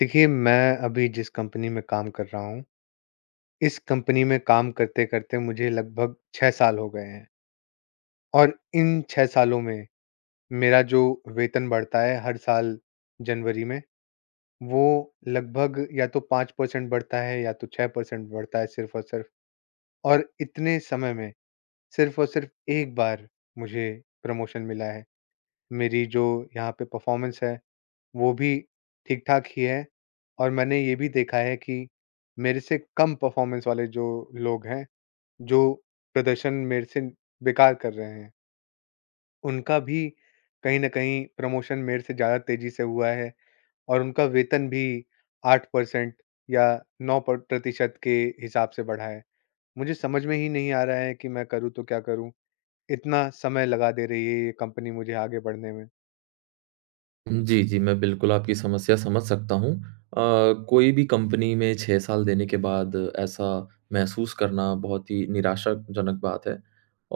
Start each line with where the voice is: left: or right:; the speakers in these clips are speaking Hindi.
left: देखिए, मैं अभी जिस कंपनी में काम कर रहा हूँ, इस कंपनी में काम करते-करते मुझे लगभग 6 साल हो गए हैं और इन 6 सालों में मेरा जो वेतन बढ़ता है हर साल जनवरी में, वो लगभग या तो 5% बढ़ता है या तो 6% बढ़ता है सिर्फ़ और सिर्फ़। और इतने समय में सिर्फ़ और सिर्फ़ एक बार मुझे प्रमोशन मिला है। मेरी जो यहाँ पे परफ़ॉर्मेंस है वो भी ठीक-ठाक ही है और मैंने ये भी देखा है कि मेरे से कम परफ़ॉर्मेंस वाले जो लोग हैं, जो प्रदर्शन मेरे से बेकार कर रहे हैं, उनका भी कहीं न कहीं प्रमोशन मेरे से ज़्यादा तेज़ी से हुआ है और उनका वेतन भी 8% या 9 प्रतिशत के हिसाब से बढ़ा है। मुझे समझ में ही नहीं आ रहा है कि मैं करूँ तो क्या करूँ? इतना समय लगा दे रही है ये कंपनी मुझे आगे बढ़ने में।
right: जी, जी, मैं बिल्कुल आपकी समस्या समझ सकता हूँ। कोई भी कंपनी में 6 साल देने के बाद ऐसा महसूस करना बहुत ही निराशाजनक बात है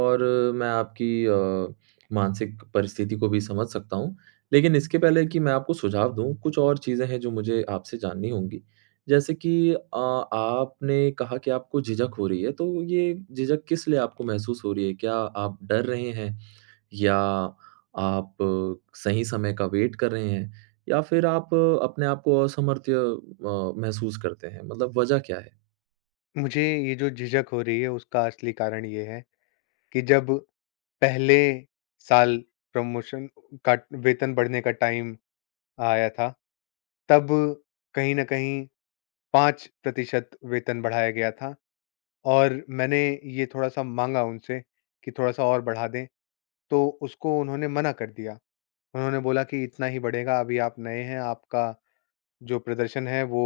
right: और मैं आपकी मानसिक परिस्थिति को भी समझ सकता हूँ। लेकिन इसके पहले कि मैं आपको सुझाव दूँ, कुछ और चीज़ें हैं जो मुझे आपसे जाननी होंगी। जैसे कि आपने कहा कि आपको झिझक हो रही है, तो ये झिझक किस लिए आपको महसूस हो रही है? क्या आप डर रहे हैं? या आप सही समय का वेट कर रहे हैं या फिर आप अपने आप को असमर्थ्य महसूस करते हैं मतलब वजह क्या है?
left: मुझे ये जो झिझक हो रही है उसका असली कारण ये है कि जब पहले साल प्रमोशन का, वेतन बढ़ने का टाइम आया था, तब कहीं न कहीं 5% वेतन बढ़ाया गया था और मैंने ये थोड़ा-सा माँगा उनसे कि थोड़ा-सा और बढ़ा दें, तो उसको उन्होंने मना कर दिया। उन्होंने बोला कि इतना ही बढ़ेगा, अभी आप नए हैं, आपका जो प्रदर्शन है वो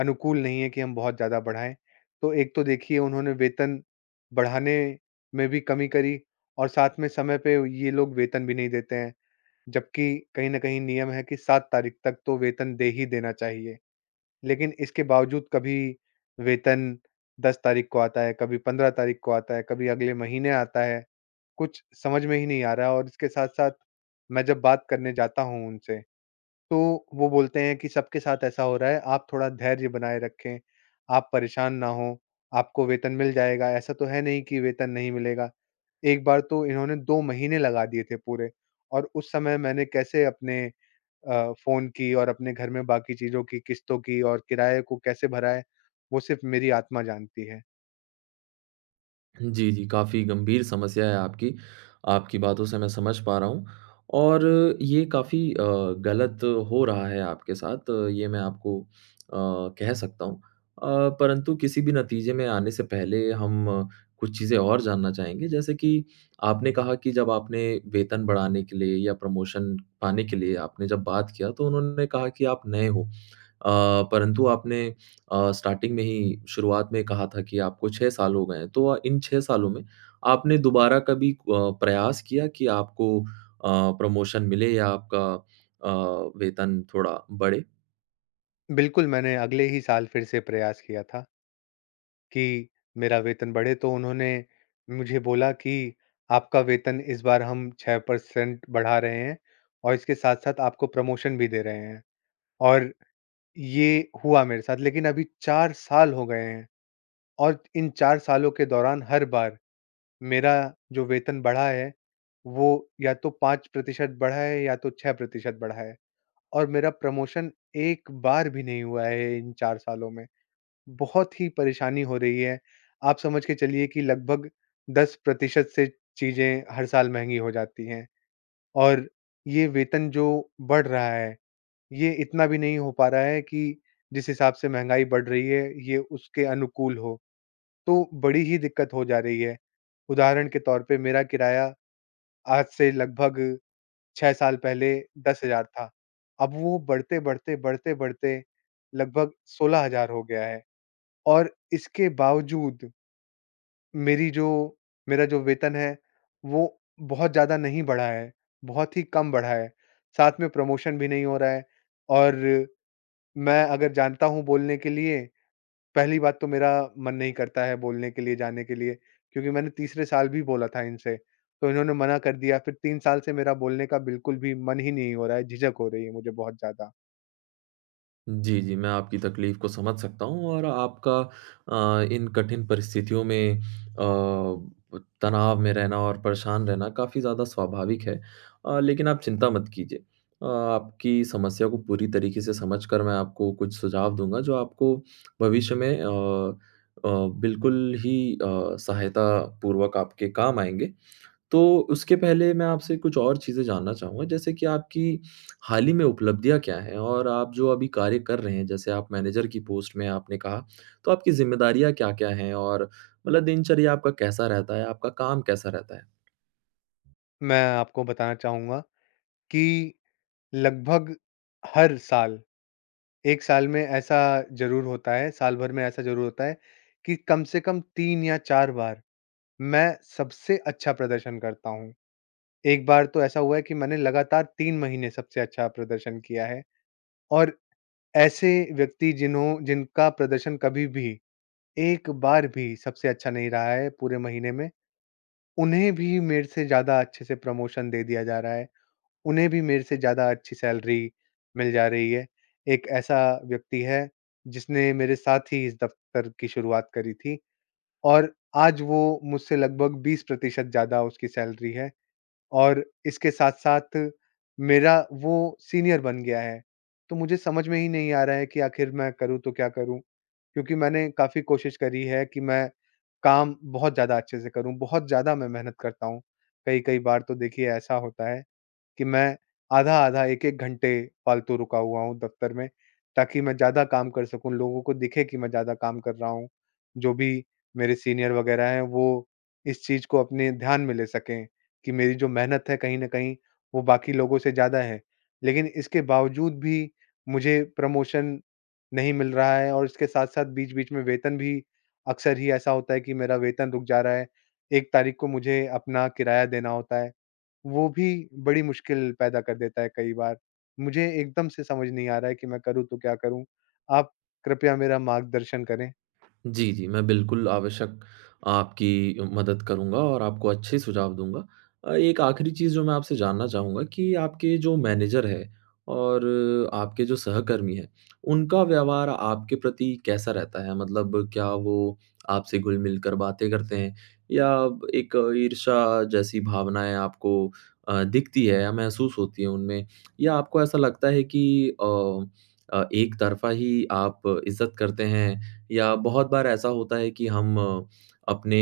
left: अनुकूल नहीं है कि हम बहुत ज़्यादा बढ़ाएँ। तो एक तो देखिए उन्होंने वेतन बढ़ाने में भी कमी करी और साथ में समय पे ये लोग वेतन भी नहीं देते हैं। जबकि कहीं न कहीं नियम है कि 7 तारीख तक तो वेतन दे ही देना चाहिए। लेकिन इसके बावजूद कभी वेतन 10 तारीख को आता है, कभी 15 तारीख को आता है, कभी अगले महीने आता है। कुछ समझ में ही नहीं आ रहा है और इसके साथ-साथ मैं जब बात करने जाता हूँ उनसे, तो वो बोलते हैं कि सबके साथ ऐसा हो रहा है, आप थोड़ा धैर्य बनाए रखें, आप परेशान ना हों, आपको वेतन मिल जाएगा, ऐसा तो है नहीं कि वेतन नहीं मिलेगा। एक बार तो इन्होंने 2 महीने लगा दिए थे पूरे और उस समय मैंने कैसे अपने फ़ोन की और अपने घर में बाकी चीज़ों की किस्तों की और किराए को कैसे भरा है, वो सिर्फ़ मेरी आत्मा जानती है।
right: जी, जी, काफ़ी गंभीर समस्या है आपकी। आपकी बातों से मैं समझ पा रहा हूँ और ये काफ़ी गलत हो रहा है आपके साथ, ये मैं आपको कह सकता हूँ। परंतु किसी भी नतीजे में आने से पहले हम कुछ चीज़ें और जानना चाहेंगे, जैसे कि आपने कहा कि जब आपने वेतन बढ़ाने के लिए या प्रमोशन पाने के लिए आपने जब बात किया, तो उन्होंने कहा कि आप नए हो। परंतु आपने स्टार्टिंग में ही शुरुआत में कहा था कि आपको 6 साल हो गए हैं, तो इन 6 सालों में आपने दोबारा कभी प्रयास किया कि आपको प्रमोशन मिले या आपका अ, वेतन थोड़ा बढ़े?
left: बिल्कुल, मैंने अगले ही साल फिर से प्रयास किया था कि मेरा वेतन बढ़े, तो उन्होंने मुझे बोला कि आपका वेतन इस बार हम 6% बढ़ा रहे हैं और इसके साथ-साथ आपको प्रमोशन भी दे रहे हैं। और ये हुआ मेरे साथ, लेकिन अभी 4 साल हो गए हैं और इन 4 सालों के दौरान हर बार मेरा जो वेतन बढ़ा है, वो या तो 5% बढ़ा है या तो 6% बढ़ा है और मेरा प्रमोशन एक बार भी नहीं हुआ है इन 4 सालों में। बहुत ही परेशानी हो रही है। आप समझ के चलिए कि लगभग 10% से चीज़ें हर साल महँगी हो जाती हैं और ये वेतन जो बढ़ रहा है, ये इतना भी नहीं हो पा रहा है कि जिस हिसाब से महँगाई बढ़ रही है, ये उसके अनुकूल हो। तो बड़ी ही दिक्कत हो जा रही है। उदाहरण के तौर पे मेरा किराया आज से लगभग 6 साल पहले 10,000 था। अब वो बढ़ते-बढ़ते, बढ़ते-बढ़ते लगभग 16,000 हो गया है और इसके बावजूद मेरी जो मेरा जो वेतन है, वो बहुत ज़्यादा नहीं बढ़ा है, बहुत ही कम बढ़ा है। साथ में प्रमोशन भी नहीं हो रहा है और मैं अगर जानता हूँ बोलने के लिए, पहली बात तो मेरा मन नहीं करता है बोलने के लिए, जाने के लिए, क्योंकि मैंने तीसरे साल भी बोला था इनसे, तो इन्होंने मना कर दिया। फिर 3 साल से मेरा बोलने का बिल्कुल भी मन ही नहीं हो रहा है, झिझक हो रही है मुझे बहुत ज़्यादा।
right: जी, जी, मैं आपकी तकलीफ़ को समझ सकता हूँ और आपका इन कठिन परिस्थितियों में तनाव में रहना और परेशान रहना काफ़ी ज़्यादा स्वाभाविक है। लेकिन आप चिंता मत कीजिए। आपकी समस्या को पूरी तरीके से समझकर मैं आपको कुछ सुझाव दूँगा जो आपको भविष्य में अ, बिल्कुल ही सहायता पूर्वक आपके काम आएँगे। तो उसके पहले मैं आपसे कुछ और चीज़ें जानना चाहूँगा, जैसे कि आपकी हाल ही में उपलब्धियाँ क्या हैं? और आप जो अभी कार्य कर रहे हैं, जैसे आप मैनेजर की पोस्ट में हैं आपने कहा, तो आपकी ज़िम्मेदारियाँ क्या-क्या हैं? और मतलब दिनचर्या आपका कैसा रहता है? आपका काम कैसा रहता है?
left: मैं आपको बताना चाहूँगा कि लगभग हर साल, 1 साल में ऐसा ज़रूर होता है, साल भर में ऐसा ज़रूर होता है कि कम से कम 3 या 4 बार मैं सबसे अच्छा प्रदर्शन करता हूँ। एक बार तो ऐसा हुआ है कि मैंने लगातार 3 महीने सबसे अच्छा प्रदर्शन किया है और ऐसे व्यक्ति जिन्हों जिनका प्रदर्शन कभी भी एक बार भी सबसे अच्छा नहीं रहा है पूरे महीने में, उन्हें भी मेरे से ज़्यादा अच्छे से प्रमोशन दे दिया जा रहा है। उन्हें भी मेरे से ज़्यादा अच्छी सैलरी मिल जा रही है। एक ऐसा व्यक्ति है जिसने मेरे साथ ही इस दफ़्तर की शुरुआत करी थी और आज वो मुझसे लगभग 20% ज़्यादा उसकी सैलरी है और इसके साथ-साथ मेरा वो सीनियर बन गया है। तो मुझे समझ में ही नहीं आ रहा है कि आखिर मैं करूँ तो क्या करूँ? क्योंकि मैंने काफ़ी कोशिश करी है कि मैं काम बहुत ज़्यादा अच्छे से करूँ, बहुत ज़्यादा मैं मेहनत करता हूँ। कई-कई बार तो देखिए ऐसा होता है कि मैं आधा-आधा, एक-एक घंटे फ़ालतू रुका हुआ हूँ दफ़्तर में, ताकि मैं ज़्यादा काम कर सकूँ, लोगों को दिखे कि मैं ज़्यादा काम कर रहा हूँ। जो भी मेरे सीनियर वगैरह हैं, वो इस चीज़ को अपने ध्यान में ले सकें कि मेरी जो मेहनत है, कहीं न कहीं वो बाकी लोगों से ज़्यादा है। लेकिन इसके बावजूद भी मुझे प्रमोशन नहीं मिल रहा है और इसके साथ-साथ बीच-बीच में वेतन भी, अक्सर ही ऐसा होता है कि मेरा वेतन रुक जा रहा है। 1 तारीख को मुझे अपना किराया देना होता है। वो भी बड़ी मुश्किल पैदा कर देता है कई बार। मुझे एकदम से समझ नहीं आ रहा है कि मैं करूँ तो क्या करूँ? आप कृपया मेरा मार्गदर्शन करें।
right: जी, जी। मैं बिल्कुल आवश्यक आपकी मदद करूँगा और आपको अच्छे सुझाव दूँगा। एक आखिरी चीज़ जो मैं आपसे जानना चाहूँगा कि आपके जो मैनेजर है और आपके जो सहकर्मी हैं, उनका व्यवहार आपके प्रति कैसा रहता है? मतलब क्या वो आपसे घुल-मिल कर बातें करते हैं या एक ईर्ष्या जैसी भावनाएँ आपको दिखती है या महसूस होती है उनमें? या आपको ऐसा लगता है कि एक तरफ़ा ही आप इज़्ज़त करते हैं या बहुत बार ऐसा होता है कि हम अपने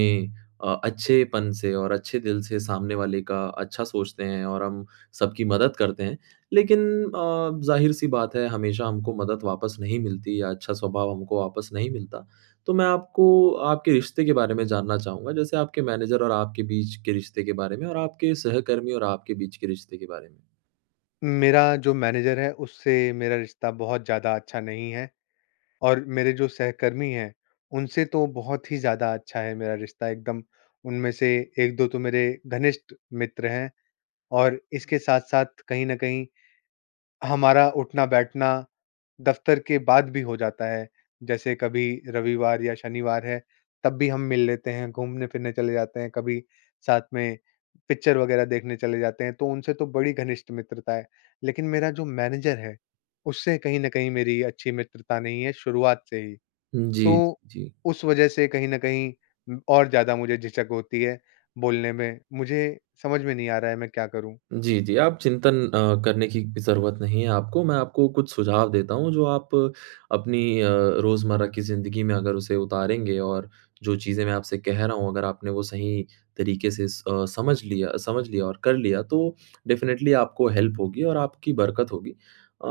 right: अच्छेपन से और अच्छे दिल से सामने वाले का अच्छा सोचते हैं और हम सबकी मदद करते हैं। लेकिन ज़ाहिर-सी बात है हमेशा हमको मदद वापस नहीं मिलती या अच्छा स्वभाव हमको वापस नहीं मिलता। तो मैं आपको आपके रिश्ते के बारे में जानना चाहूँगा, जैसे आपके मैनेजर और आपके बीच के रिश्ते के बारे में और आपके सहकर्मी और आपके बीच के रिश्ते के बारे में?
left: मेरा जो मैनेजर है उससे मेरा रिश्ता बहुत ज़्यादा अच्छा नहीं है और मेरे जो सहकर्मी हैं, उनसे तो बहुत ही ज़्यादा अच्छा है मेरा रिश्ता एकदम। उनमें से 1-2 तो मेरे घनिष्ठ मित्र हैं और इसके साथ-साथ कहीं न कहीं हमारा उठना-बैठना दफ्तर के बाद भी हो जाता है, जैसे कभी रविवार या शनिवार है, तब भी हम मिल लेते हैं, घूमने-फिरने चले जाते हैं, कभी साथ में पिक्चर वगैरह देखने चले जाते हैं, तो उनसे तो बड़ी घनिष्ठ मित्रता है। लेकिन मेरा जो मैनेजर है, उससे कहीं न कहीं मेरी अच्छी मित्रता नहीं है शुरुआत से ही।
right: जी,
left: तो
right: जी।
left: उस वजह से कहीं न कहीं और ज़्यादा मुझे झिझक होती है बोलने में। मुझे समझ में नहीं आ रहा है मैं क्या करूँ?
right: जी, जी, आप चिंतन करने की ज़रूरत नहीं है आपको। मैं आपको कुछ सुझाव देता हूँ जो आप अपनी रोज़मर्रा की ज़िंदगी में अगर उसे उतारेंगे और जो चीज़ें मैं आपसे कह रहा हूँ अगर आपने वो सही तरीके से समझ लिया और कर लिया तो डेफ़िनेटली आपको हेल्प होगी और आपकी बरकत होगी।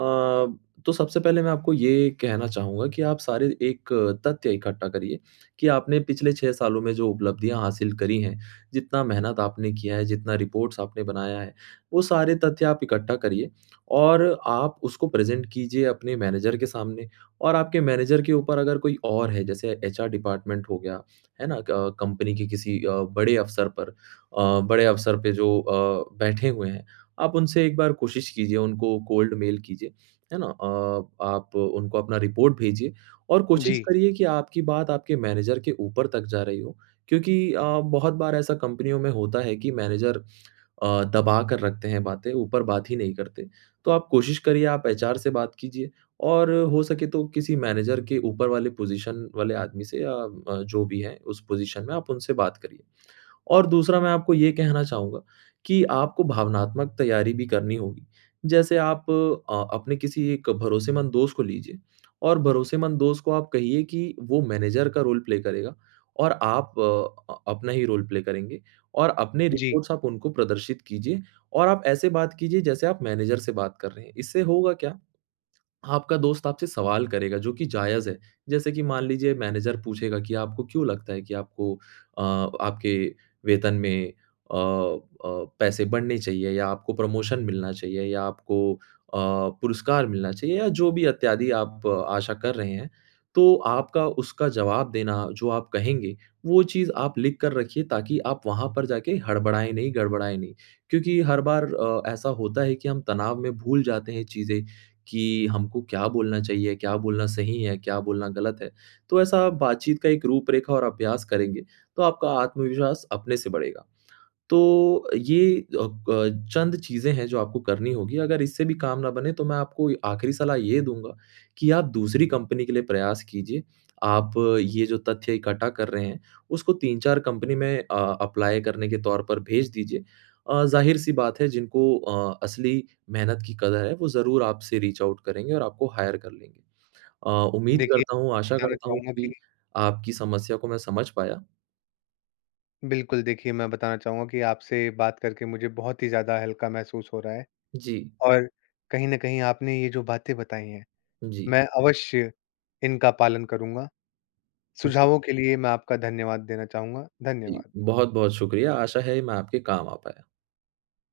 right: तो सबसे पहले मैं आपको ये कहना चाहूँगा कि आप सारे एक तथ्य इकट्ठा करिए कि आपने पिछले 6 सालों में जो उपलब्धियाँ हासिल करी हैं, जितना मेहनत आपने किया है, जितना रिपोर्ट्स आपने बनाया है वो सारे तथ्य आप इकट्ठा करिए और आप उसको प्रेज़ेंट कीजिए अपने मैनेजर के सामने और आपके मैनेजर के ऊपर अगर कोई और है, जैसे एचआर डिपार्टमेंट हो गया, है ना? क कंपनी के किसी बड़े अफ़सर पे जो बैठे हुए हैं, आप उनसे एक बार कोशिश कीजिए, उनको कोल्ड मेल कीजिए, है ना? आप उनको अपना रिपोर्ट भेजिए और
left: जी,
right: कोशिश करिए कि आपकी बात आपके मैनेजर के ऊपर तक जा रही हो, क्योंकि बहुत बार ऐसा कंपनियों में होता है कि मैनेजर दबा कर रखते हैं बातें, ऊपर बात ही नहीं करते। तो आप कोशिश करिए आप एचआर से बात कीजिए और हो सके तो किसी मैनेजर के ऊपर वाले पोज़ीशन वाले आदमी से या जो भी है उस पोज़ीशन में आप उनसे बात करिए। और दूसरा मैं आपको ये कहना चाहूँगा कि आपको भावनात्मक तैयारी भी करनी होगी। जैसे आप अपने किसी एक भरोसेमंद दोस्त को लीजिए और भरोसेमंद दोस्त को आप कहिए कि वो मैनेजर का रोल प्ले करेगा और आप अपना ही रोल प्ले करेंगे और अपने
left: जी।
right: रिपोर्ट्स आप उनको प्रदर्शित कीजिए और आप ऐसे बात कीजिए जैसे आप मैनेजर से बात कर रहे हैं। इससे होगा क्या आपका दोस्त आपसे सवाल करेगा जो कि जायज़ है। जैसे कि मान लीजिए मैनेजर पूछेगा कि आपको क्यों लगता है कि आपको आपके वेतन में पैसे बढ़ने चाहिए या आपको प्रमोशन मिलना चाहिए या आपको पुरस्कार मिलना चाहिए या जो भी इत्यादि आप आशा कर रहे हैं। तो आपका उसका जवाब देना जो आप कहेंगे, वो चीज़ आप लिख कर रखिए ताकि आप वहाँ पर जाके हड़बड़ाएँ नहीं, गड़बड़ाएँ नहीं। क्योंकि हर बार ऐसा होता है कि हम तनाव में भूल जाते हैं चीज़ें कि हमको क्या बोलना चाहिए, क्या बोलना सही है, क्या बोलना गलत है। तो ऐसा आप बातचीत का एक रूपरेखा और अभ्यास करेंगे, तो आपका आत्मविश्वास अपने से बढ़ेगा। तो ये चंद चीज़ें हैं जो आपको करनी होगी। अगर इससे भी काम ना बने तो मैं आपको आखिरी सलाह ये दूँगा कि आप दूसरी कंपनी के लिए प्रयास कीजिए। आप ये जो तथ्य इकट्ठा कर रहे हैं, उसको 3-4 कंपनी में अप्लाई करने के तौर पर भेज दीजिए। ज़ाहिर-सी बात है जिनको असली मेहनत की कदर है वो ज़रूर आपसे रीच आउट करेंगे और आपको हायर कर लेंगे। अ, उम्मीद
left: देखिए,
right: करता हूँ, आशा
left: बताना
right: करता हूँ
left: चाहूँगा
right: कि
left: कि
right: आपकी समस्या को मैं समझ पाया।
left: बिल्कुल, देखिए मैं बताना चाहूँगा कि आपसे बात करके मुझे बहुत ही ज़्यादा हल्का महसूस हो रहा है
right: जी,
left: और कहीं न कहीं आपने ये जो बातें बताई हैं,
right: जी,
left: मैं अवश्य इनका पालन करूँगा।
right: जी।
left: सुझावों के लिए मैं आपका धन्यवाद देना चाहूँगा।
right: जी,
left: धन्यवाद।
right: बहुत-बहुत शुक्रिया। आशा है मैं आपके काम आ पाया।